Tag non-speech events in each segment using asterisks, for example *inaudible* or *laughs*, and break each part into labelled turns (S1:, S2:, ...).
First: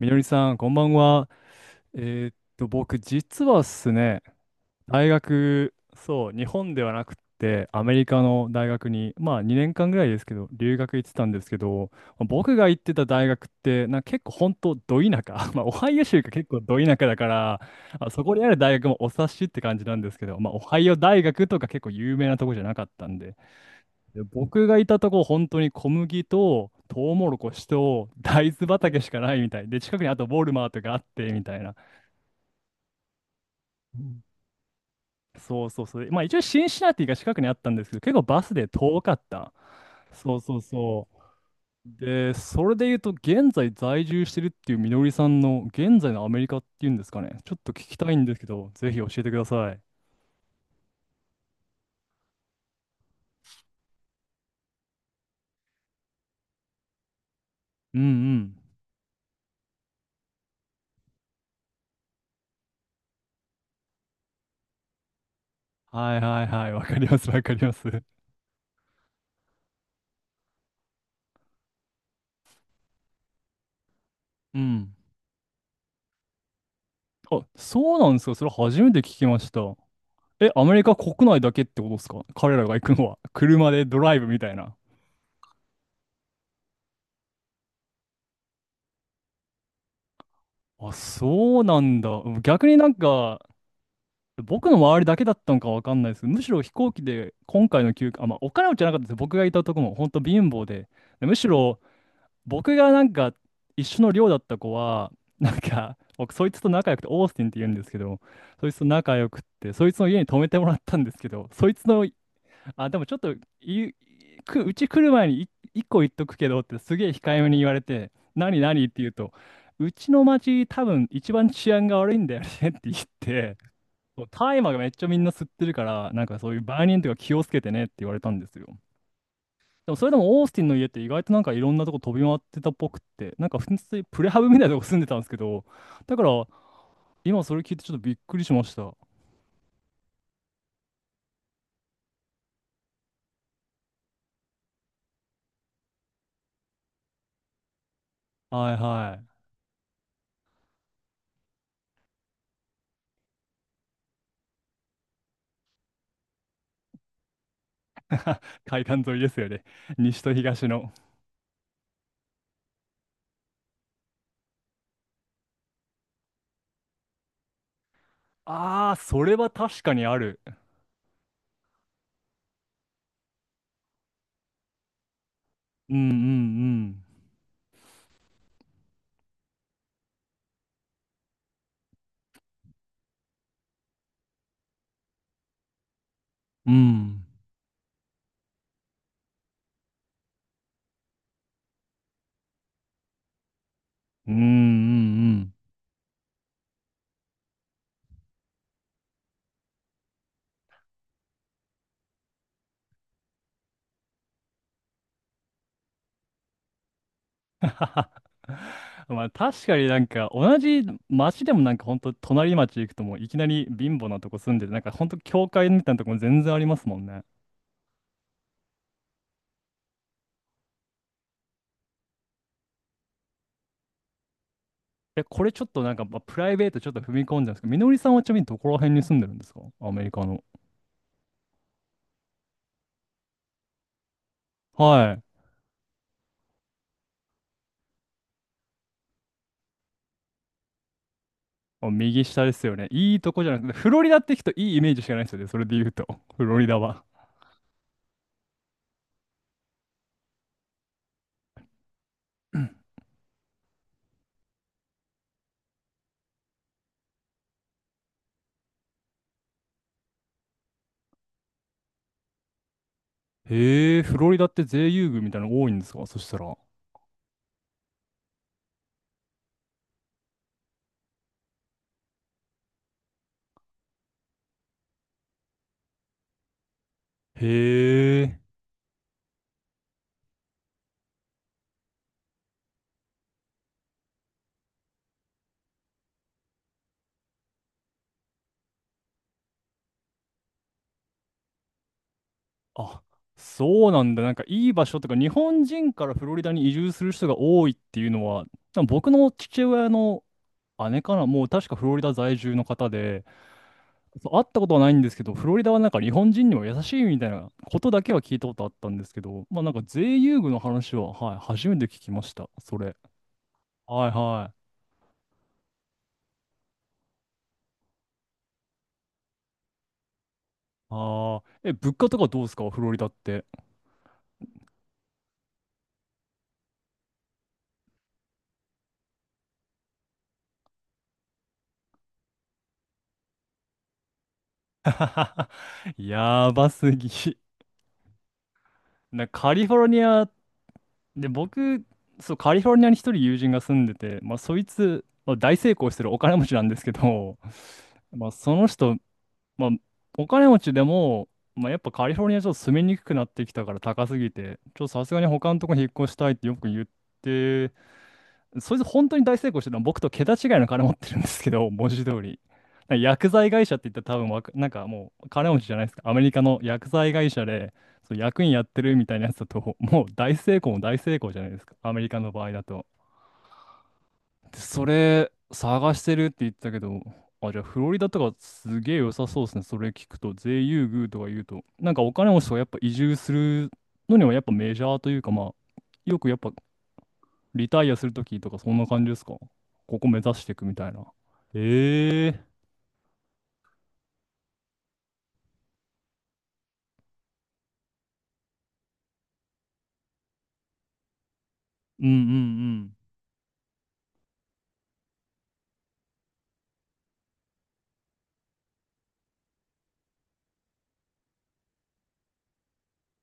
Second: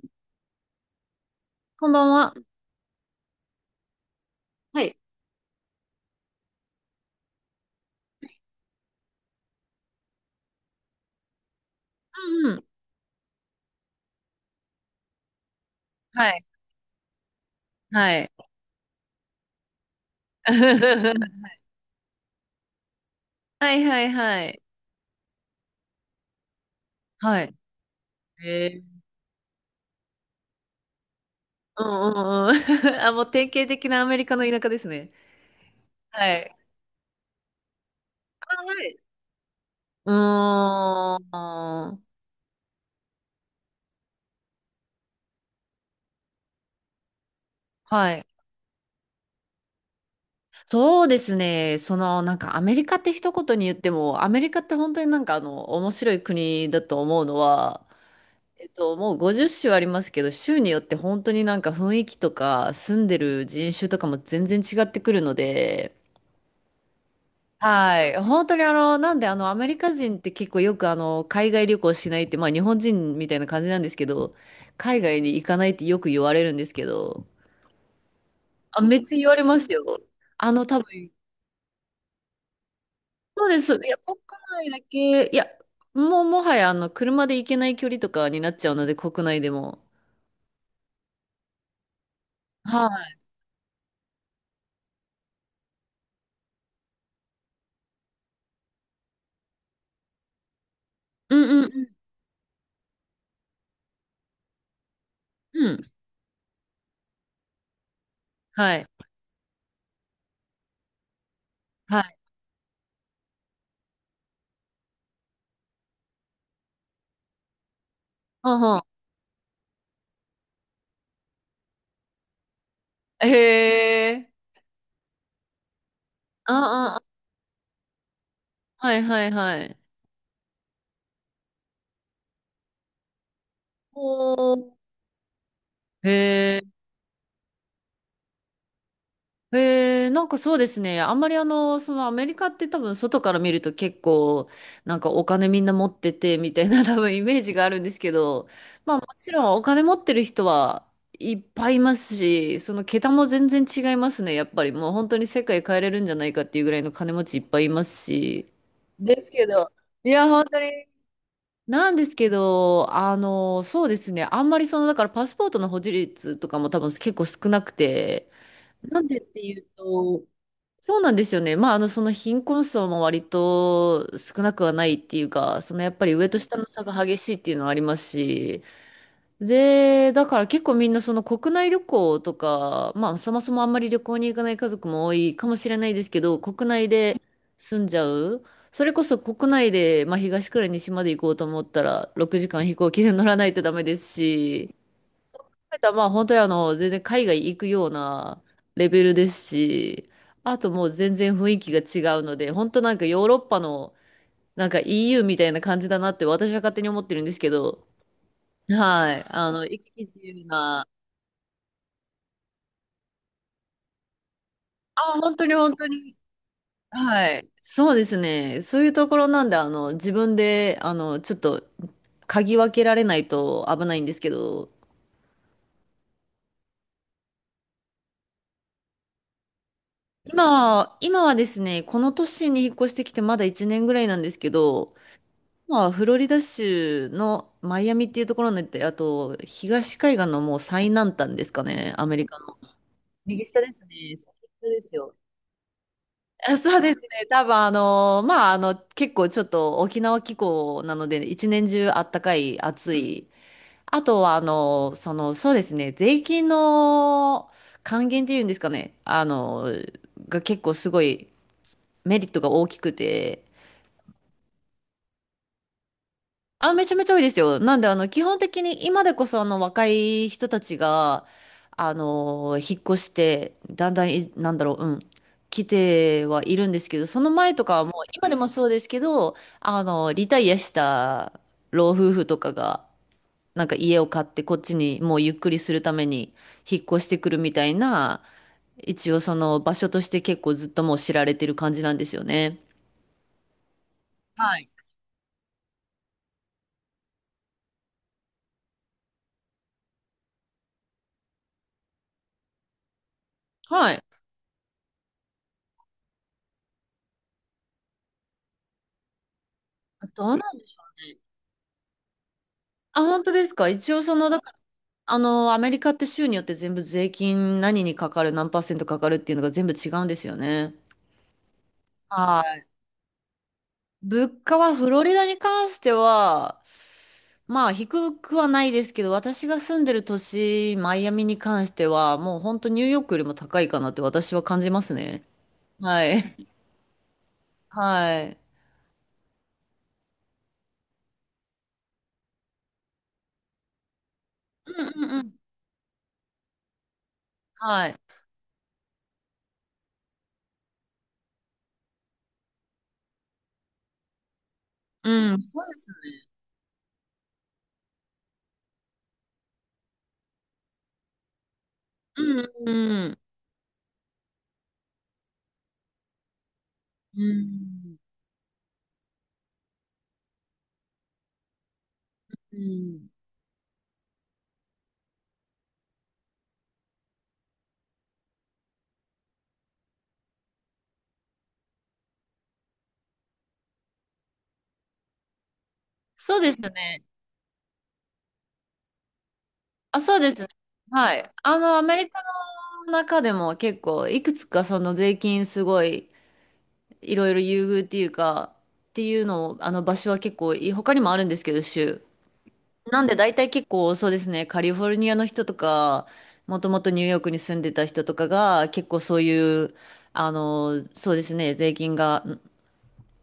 S1: みのりさん、こんばんは。
S2: こんばん
S1: え
S2: は。
S1: 僕、実はですね、
S2: はい。
S1: 大学、そう、日本ではなくって、アメリカの大学に、まあ、2年間ぐらいですけど、留学行ってたんですけど、
S2: うん
S1: 僕
S2: うん。
S1: が行ってた大学って、なんか結構、本当ど田舎、*laughs* まあ、オハイオ州
S2: は
S1: が
S2: い、
S1: 結構ど田舎だから、まあ、
S2: は
S1: そ
S2: い。
S1: こにある大学もお察しって感じなんですけど、まあ、オハイオ大学
S2: *laughs*
S1: とか結構有名なとこじゃなかったんで、
S2: はいはい
S1: で
S2: はい。
S1: 僕がいたとこ、本当に小麦と、トウモロ
S2: は
S1: コ
S2: い。
S1: シと、大豆
S2: え
S1: 畑
S2: ー、
S1: しかないみたい。で、近くにあとウォルマートがあって、みたいな。
S2: うんうんうん。*laughs* あ、もう典型的
S1: う
S2: なアメ
S1: ん。
S2: リカの田舎ですね。
S1: そうそうそう。まあ
S2: は
S1: 一応
S2: い。
S1: シンシナティが近くにあったんですけど、結構バス
S2: あ、
S1: で
S2: はい。
S1: 遠かった。
S2: う
S1: そうそうそ
S2: ー
S1: う。
S2: ん。
S1: で、それで言うと、現在在住してるっていうみのりさんの、現在のアメリカっていうんですかね。ちょっと聞きた
S2: は
S1: い
S2: い。
S1: んですけど、ぜひ教えてください。
S2: そうですね。その、なんかアメリカって一言に言っても、アメリカって本当になんかあの、面白い国だと思うのは、
S1: うんうん。
S2: もう50州ありますけど、州によって本当になんか雰囲気とか、住んでる人種とかも全然違ってくるので、
S1: はいはいはい。わかりますわかります。
S2: はい。本当にあの、なんであの、アメリカ人って結構よくあの、海外旅行しないって、まあ日本人みたいな感じなんですけど、
S1: うん。
S2: 海外に行かないってよく言われるんですけど、
S1: あ、そうなんですか。それ初
S2: あ、
S1: め
S2: め
S1: て
S2: っ
S1: 聞
S2: ちゃ
S1: き
S2: 言わ
S1: ま
S2: れ
S1: し
S2: ま
S1: た。
S2: すよ。
S1: え、
S2: あ
S1: ア
S2: の、
S1: メ
S2: 多
S1: リカ
S2: 分、
S1: 国内だけってことですか、彼らが行くのは。
S2: そうで
S1: 車
S2: す。い
S1: で
S2: や、
S1: ドラ
S2: 国
S1: イブみたい
S2: 内
S1: な。
S2: だけ、いや、もうもはやあの、車で行けない距離とかになっちゃうので、国内でも。
S1: あ、そうなんだ。逆に
S2: は
S1: なん
S2: い。
S1: か、僕の周りだけだったのかわかんないですけど、むしろ飛行機で今回の休暇、あ、まあ、お金持ちじゃなかったです。僕がいたとこも本当貧乏で。でむ
S2: う
S1: し
S2: んう
S1: ろ
S2: ん
S1: 僕がなんか一緒の寮だった子は、なん
S2: うんうん。
S1: か、僕そいつと仲良くて、オースティンって言うんですけど、そい
S2: は
S1: つと
S2: い。
S1: 仲良くって、そいつの家に泊めてもらったんですけど、そいつ
S2: は
S1: の、
S2: い。
S1: あ、でもちょっと、い、うち来る前に一個言っとくけどってすげえ控えめに言われて、
S2: う
S1: 何
S2: んうん。
S1: 何って言うと、うちの町多分一番治安が悪いんだよねって言っ
S2: へ
S1: て、そう
S2: え。
S1: 大麻がめっちゃみんな吸ってるから、なんかそういう売
S2: あ
S1: 人とか気をつけてねって言われたんですよ。
S2: あ、はいはいはい。
S1: でもそれでもオースティンの家って意外となんかいろんなとこ飛び回ってたっぽくって、なんか普通にプレハブ
S2: お
S1: みたい
S2: ー。
S1: なとこ住んでたんですけど、だから
S2: へえ。
S1: 今それ聞いてちょっとびっくりしました。は
S2: なんかそうですね。あんまりあの、そのアメリカって多分外から見ると結構、なんかお金みんな持っててみたいな *laughs* 多分イメージがあるんですけど、
S1: い
S2: まあも
S1: はい。
S2: ちろんお金持ってる人はいっぱいいますし、その桁も全然違いますね。やっぱりもう本当に世界変えれるんじゃないかっていうぐらいの金持ちいっぱいいますし。
S1: *laughs* 海岸沿
S2: で
S1: いで
S2: す
S1: す
S2: け
S1: よね。
S2: ど、い
S1: 西
S2: や、
S1: と
S2: 本当
S1: 東
S2: に。
S1: の。
S2: なんですけど、あの、そうですね。あんまりその、だからパスポートの保持率とかも多分結構少なくて、
S1: ああ、
S2: なんでっ
S1: それ
S2: て
S1: は
S2: いう
S1: 確かにあ
S2: と、
S1: る。
S2: そうなんですよね。まあ、あの、その貧困層も割と少なくはないっていうか、そのや
S1: う
S2: っぱ
S1: んう
S2: り上と下の差が
S1: ん
S2: 激しいっていうのはありますし、で、だから結構みんなその国内旅行とか、まあ、そもそもあんまり旅行に行かない家族も多いかもしれないですけど、国
S1: うん。う
S2: 内で
S1: ん。
S2: 住んじゃう。それこそ国内で、まあ、東から西まで行こうと思ったら、6時間飛行機で乗らないとダメです
S1: うんう
S2: し、
S1: んうん。
S2: たまあ本当にあの、全然海外行くようなレベルですし、あともう全然雰囲気が違うので、本当なんかヨーロッパのなんか EU みたいな感じだなって私は勝手に思ってるんですけ
S1: *laughs* はは。
S2: ど、
S1: は
S2: は
S1: ま
S2: い。
S1: あ
S2: あの、
S1: 確か
S2: 行
S1: に
S2: き
S1: な
S2: 来
S1: ん
S2: 自
S1: か
S2: 由
S1: 同じ
S2: な、
S1: 町でもなんかほんと隣町行くともういきなり貧乏なとこ住んでて、なんか
S2: あ、
S1: ほんと
S2: 本当
S1: 教
S2: に
S1: 会
S2: 本
S1: み
S2: 当
S1: たいなとこ
S2: に、
S1: も全然ありますもんね。
S2: はい。そうですね。そういうところなんで、あの、自分で、あの、ちょっと、嗅ぎ分けられないと危ないんですけど、
S1: え、これちょっとなんか、まあ、プライベートちょっと踏み込んじゃうんですけど、みのりさんはちなみにどこら辺に住んでるんですか、アメリカの。
S2: 今は、今はですね、この都市に引っ越してきてまだ1年ぐらいなんですけど、
S1: はい。
S2: まあ、フロリダ州のマイアミっていうところに行って、あと、東海岸のもう最南端ですか
S1: もう
S2: ね、アメ
S1: 右
S2: リカ
S1: 下で
S2: の。
S1: すよね。いいとこ
S2: 右
S1: じゃな
S2: 下
S1: くて、
S2: です
S1: フロリダ
S2: ね。先
S1: っ
S2: っ
S1: て聞くと
S2: ちょ
S1: いいイ
S2: で
S1: メー
S2: す
S1: ジしか
S2: よ。
S1: ないですよね。それで言うと。*laughs* フ
S2: あ、
S1: ロリダ
S2: そうです
S1: は。
S2: ね。多分、あの、まあ、あの、結構ちょっと沖縄気候なので、一年中あったか
S1: う
S2: い、
S1: ん。
S2: 暑い。あとは、あの、その、そうですね、税金の還元っていうんですかね、あの、が結構すごいメリットが大きくて、
S1: へえ、フロリダって税優遇みたいなの多いんですか、そしたら。
S2: あ、めちゃめちゃ多いですよ。なんで、あの、基本的に今でこそ、あの、若い人たちが、あの、引っ越して、だんだんい、なんだろう、うん、来てはいるんですけど、その前とかはもう、
S1: へ
S2: 今で
S1: え。
S2: もそうですけど、あの、リタイアした老夫婦とかが、なんか家を買って、こっちにもうゆっくりするために引っ越してくるみたいな、一応その場所として結構ずっともう知られてる感じなんですよね。
S1: あ、そうなんだ。なんか
S2: は
S1: い
S2: い。
S1: い場所とか、日本人からフロリダに移住する人が多いっていうのは、多分僕の父親の姉かな、もう確かフロリダ在住の方で、
S2: はい。
S1: そう、会ったことはないんですけど、フロリダはなんか日本人にも優しいみたいなことだけは聞いたことあったんですけど、まあなんか税
S2: どうな
S1: 優
S2: ん
S1: 遇の
S2: でしょ
S1: 話
S2: う
S1: は、
S2: ね。
S1: はい、初めて聞きました、それ。
S2: あ、本当ですか？一応
S1: はい
S2: その、だ
S1: は
S2: か
S1: い。
S2: らあの、アメリカって州によって全部税金何にかかる、何パーセントかかるっていうのが全部違うんですよね。
S1: ああ、え、物価とかど
S2: は
S1: うです
S2: い。
S1: か、フロリダって。
S2: 物価はフロリダに関しては、まあ低くはないですけど、私が住んでる都市、マイアミに関しては、もう本当ニューヨークよりも高いかなって私は感じますね。
S1: *laughs*
S2: はい。
S1: やばすぎ。*laughs*
S2: *laughs* はい。
S1: カリフォルニアで、僕、そう、カリフォルニアに一人友人が住んでて、まあ、そい
S2: う
S1: つ、
S2: んうんう
S1: まあ、
S2: ん。
S1: 大成功してるお金持ちなんですけど、
S2: はい。
S1: *laughs* まあ、その人、まあ、お金持ちでも、まあ、やっぱカリフォルニアちょっと住みにくくなってきたから高すぎて、ちょっとさすがに
S2: うん、
S1: 他の
S2: そ
S1: と
S2: う
S1: こ
S2: で
S1: に引っ
S2: す
S1: 越
S2: ね。
S1: したいってよく言って、そいつ本当に大成功してるのは僕と桁違いの金持ってるんですけど、*laughs* 文字通
S2: う
S1: り。
S2: ん
S1: なんか
S2: うん
S1: 薬剤会社って言ったら多分わか、なんかもう金持ちじゃないですか。アメリカの薬剤
S2: う
S1: 会社で、
S2: ん。
S1: そう役員やってるみたいなやつだと、*laughs* もう大成功も大成功じゃないですか。アメリカの場合
S2: うん。
S1: だ
S2: う
S1: と。
S2: ん。
S1: で、それ探してるって言ってたけど、あ、じゃあフロリダとかすげえ良さそうですね。それ聞くと、税優遇とか言うと、なんかお金持ちとかやっぱ移住するのにはやっぱメジャーというか、まあ、よくやっ
S2: そう
S1: ぱ
S2: ですね。
S1: リタイアするときとかそんな感じですか、こ
S2: あ、
S1: こ
S2: そ
S1: 目
S2: うで
S1: 指
S2: す
S1: し
S2: ね。
S1: ていくみたいな。
S2: はい。あの、アメリカ
S1: ええー。
S2: の中でも結構、いくつかその税金すごい、いろいろ優遇っていうか、っていうのを、あの場所は結構いい、他にもあるんですけど、州。
S1: うんうん
S2: なんで大体結構そうですね、カリフォルニアの人とか、もともとニューヨークに住んでた人とかが、結構そういう、あの、そうですね、税金がん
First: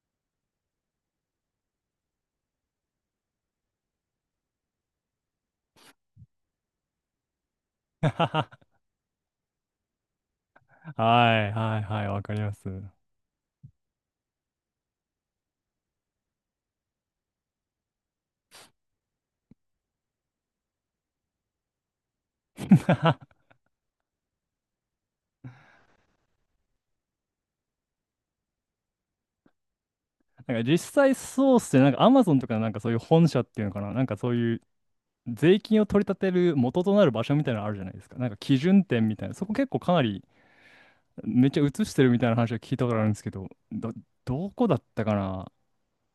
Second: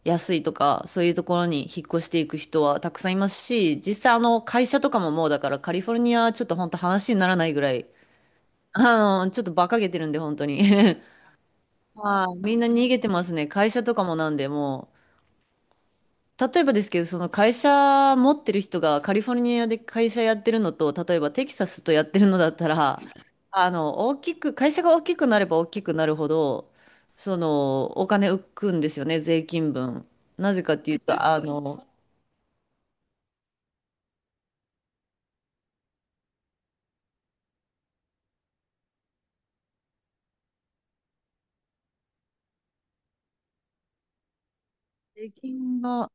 S2: 安いとか、そういうところに引っ越していく人はたくさんいますし、実際あの会社とかももうだからカリフォルニアはちょっと本当話にならないぐらい、
S1: うん。*laughs* は
S2: あの、ちょっと馬鹿げてるんで、本当に。
S1: い
S2: *laughs*
S1: はいはい、わ
S2: は
S1: か
S2: い、
S1: りま
S2: みん
S1: す。
S2: な
S1: *laughs*
S2: 逃
S1: な
S2: げてますね。会社とかもなんで、もう、例えばですけど、その会社持ってる人がカリフォルニアで会社やってるのと、例えばテキサスとやってるのだったら、あの、大きく、会社が大きくなれば大きくなるほど、その、お金浮くんですよね、税金分。
S1: ん
S2: な
S1: か
S2: ぜか
S1: 実
S2: っていう
S1: 際
S2: と、あ
S1: そうっすね。
S2: の、
S1: なんかアマゾンとかなんかそういう本社っていうのかな。なんかそういう税金を取り立てる元となる場所みたいなのあるじゃないですか。なんか基準点みたいな。そこ結構かなりめっちゃ映してるみたいな話は聞いたことあるんですけど、どこだったか
S2: 税
S1: な。
S2: 金が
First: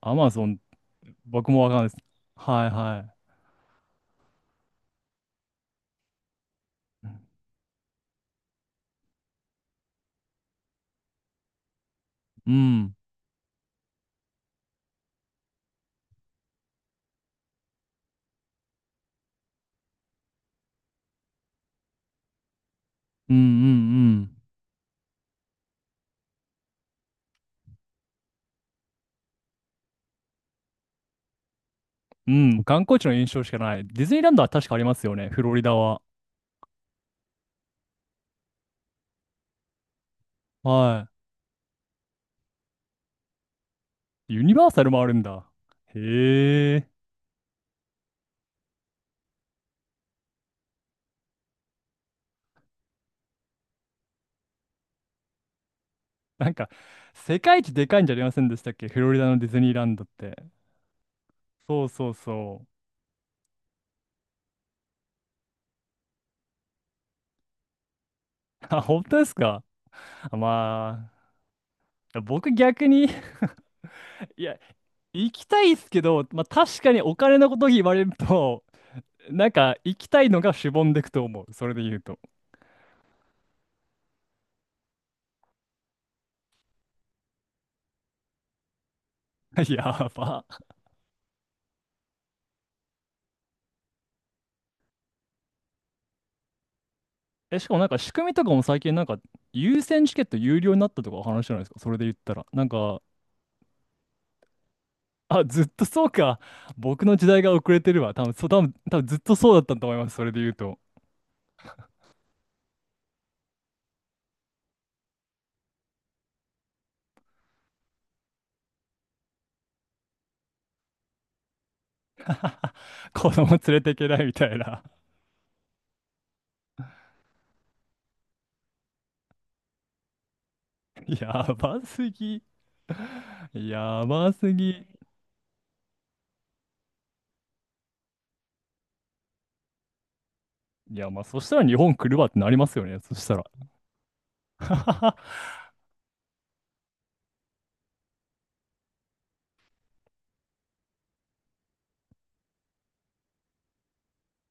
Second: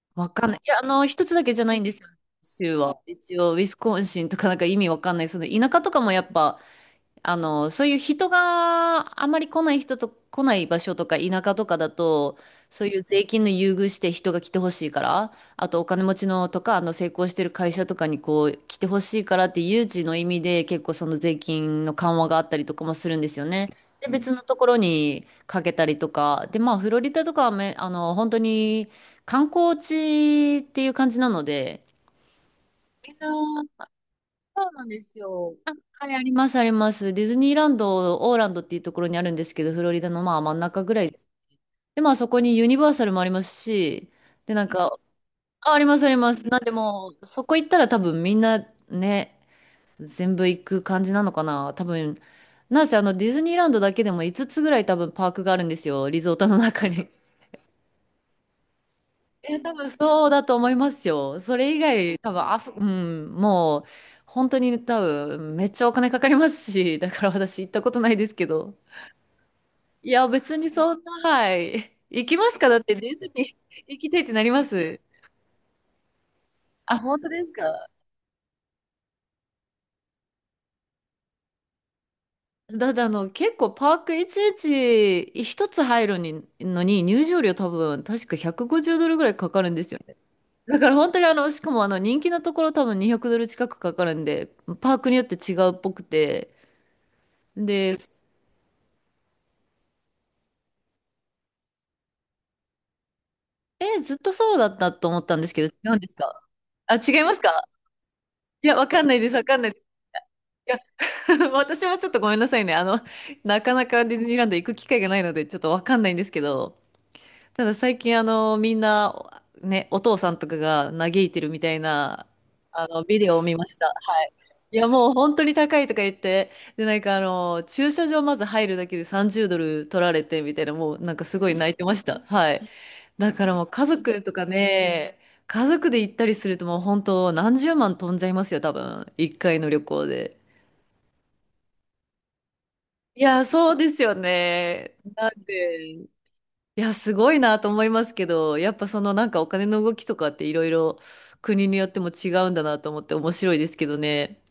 S1: ア
S2: わ
S1: マゾ
S2: かんな
S1: ン、
S2: い。いや、あの、一つだ
S1: 僕
S2: け
S1: も
S2: じゃ
S1: わ
S2: な
S1: かん
S2: い
S1: な
S2: ん
S1: いで
S2: で
S1: す。
S2: すよ、
S1: はい
S2: 州は。
S1: は
S2: 一応、ウィスコンシンとかなんか意味わかんない。その田舎とかもやっぱ、あの、そういう人があまり来ない人と来ない場所とか田舎とかだと、
S1: い。う
S2: そう
S1: ん。
S2: いう税金の優遇して人が来てほしいから、あとお金持ちのとか、あの成功してる会社とかにこう来てほしいからっていう誘致の意味で結構その税金の緩和があったりとかもするんで
S1: うんう
S2: す
S1: ん
S2: よね。
S1: う
S2: で、別
S1: ん。
S2: のところにかけたりとか、で、まあフロリダとかはめ、あの、本当に観光地っていう感じなので、
S1: うん、観光地
S2: み
S1: の
S2: ん
S1: 印象しかな
S2: な
S1: い。ディズニーランドは確
S2: そう
S1: かあり
S2: なん
S1: ま
S2: で
S1: すよ
S2: す
S1: ね、フロ
S2: よ。
S1: リ
S2: あ、
S1: ダは。
S2: はい、あります、あります。ディズニーランド、オーランドっていうところにあるんですけど、フロリダのまあ真ん中ぐら
S1: は
S2: いです。で、まあそこにユニバーサルもありますし、
S1: い。ユ
S2: で、
S1: ニ
S2: な
S1: バ
S2: ん
S1: ーサル
S2: か、
S1: もあるんだ。
S2: あ、あります、あります。なんで
S1: へえ。
S2: もう、そこ行ったら多分みんなね、全部行く感じなのかな。多分、なんせあのディズニーランドだけでも5つつぐらい多分パークがあるんですよ、リゾート
S1: なん
S2: の
S1: か、
S2: 中に。
S1: 世界一でかいんじゃありませんでしたっけ、フロリダのディ
S2: え、
S1: ズニ
S2: 多
S1: ーラ
S2: 分
S1: ンドっ
S2: そう
S1: て。
S2: だと思いますよ。それ以
S1: そうそう
S2: 外、多分
S1: そ
S2: あそ、
S1: う。
S2: うん、もう、本当に多分、めっちゃお金かかりますし、だから私行ったことないですけど。
S1: あ、本当ですか。
S2: いや、
S1: あ、
S2: 別にそん
S1: ま
S2: な、はい。
S1: あ、
S2: 行き
S1: 僕
S2: ますか？だっ
S1: 逆
S2: て、
S1: に
S2: ディズ
S1: *laughs*
S2: ニー *laughs* 行きたいって
S1: い
S2: なり
S1: や、
S2: ます。
S1: 行きたいっすけど、まあ確か
S2: あ、
S1: にお
S2: 本当
S1: 金
S2: で
S1: の
S2: す
S1: こと言
S2: か？
S1: われると、なんか行きたいのがしぼんでくと思う。それで言うと。
S2: だってあの、結構パークいちいち一つ入るにのに入場料多分、確か$150ぐらいかか
S1: *laughs*
S2: るんですよ
S1: や
S2: ね。
S1: ば。
S2: だから本当にあの、しかもあの、人気なところ多分$200近くかかるんで、パークによって違うっぽくて、
S1: え、しかもなん
S2: で、
S1: か仕組みとかも最近なんか優先チケット有料になったとかお話じゃないですか。それで言ったら。なんか、
S2: え、ずっとそうだったと思ったん
S1: あ、
S2: です
S1: ず
S2: け
S1: っ
S2: ど、
S1: と
S2: 違うん
S1: そ
S2: で
S1: う
S2: す
S1: か。
S2: か？あ、
S1: 僕の
S2: 違い
S1: 時
S2: ます
S1: 代が遅
S2: か？
S1: れてるわ。多分、そう、多
S2: い
S1: 分、
S2: や、わ
S1: 多
S2: か
S1: 分
S2: んな
S1: ずっ
S2: いで
S1: と
S2: す、わ
S1: そう
S2: か
S1: だ
S2: ん
S1: っ
S2: ない
S1: た
S2: です。
S1: と思います。それで言う
S2: い
S1: と。
S2: や、*laughs* 私もちょっとごめんなさいね。あの、なかなかディズニーランド行く機会がないので、ちょっとわかんないんですけど、ただ最近、あの、みんな、ね、お父さんとかが嘆いてるみたいな、あの、ビ
S1: 子
S2: デオを
S1: 供
S2: 見
S1: 連
S2: まし
S1: れ
S2: た。
S1: て
S2: は
S1: いけないみ
S2: い。
S1: たい
S2: い
S1: な。
S2: や、もう本当に高いとか言って、で、なんかあの、駐車場まず入るだけで$30取られて、みたいな、もうなん
S1: *laughs*
S2: かす
S1: や
S2: ごい泣い
S1: ば
S2: てまし
S1: す
S2: た。
S1: ぎ。
S2: はい。だからもう家
S1: や
S2: 族
S1: ば
S2: とか
S1: すぎ。
S2: ね、家族で行ったりするともう本当何十万飛んじゃいますよ、多分。一回の旅行で。
S1: いや、まあそしたら日本来るわってなりますよね。そ
S2: い
S1: したら。
S2: や、そうですよね。な
S1: *laughs*
S2: んで、いや、すごいなと思いますけど、やっぱそのなんかお金の動きとかっていろいろ国によっても違うんだなと思って面白いですけどね。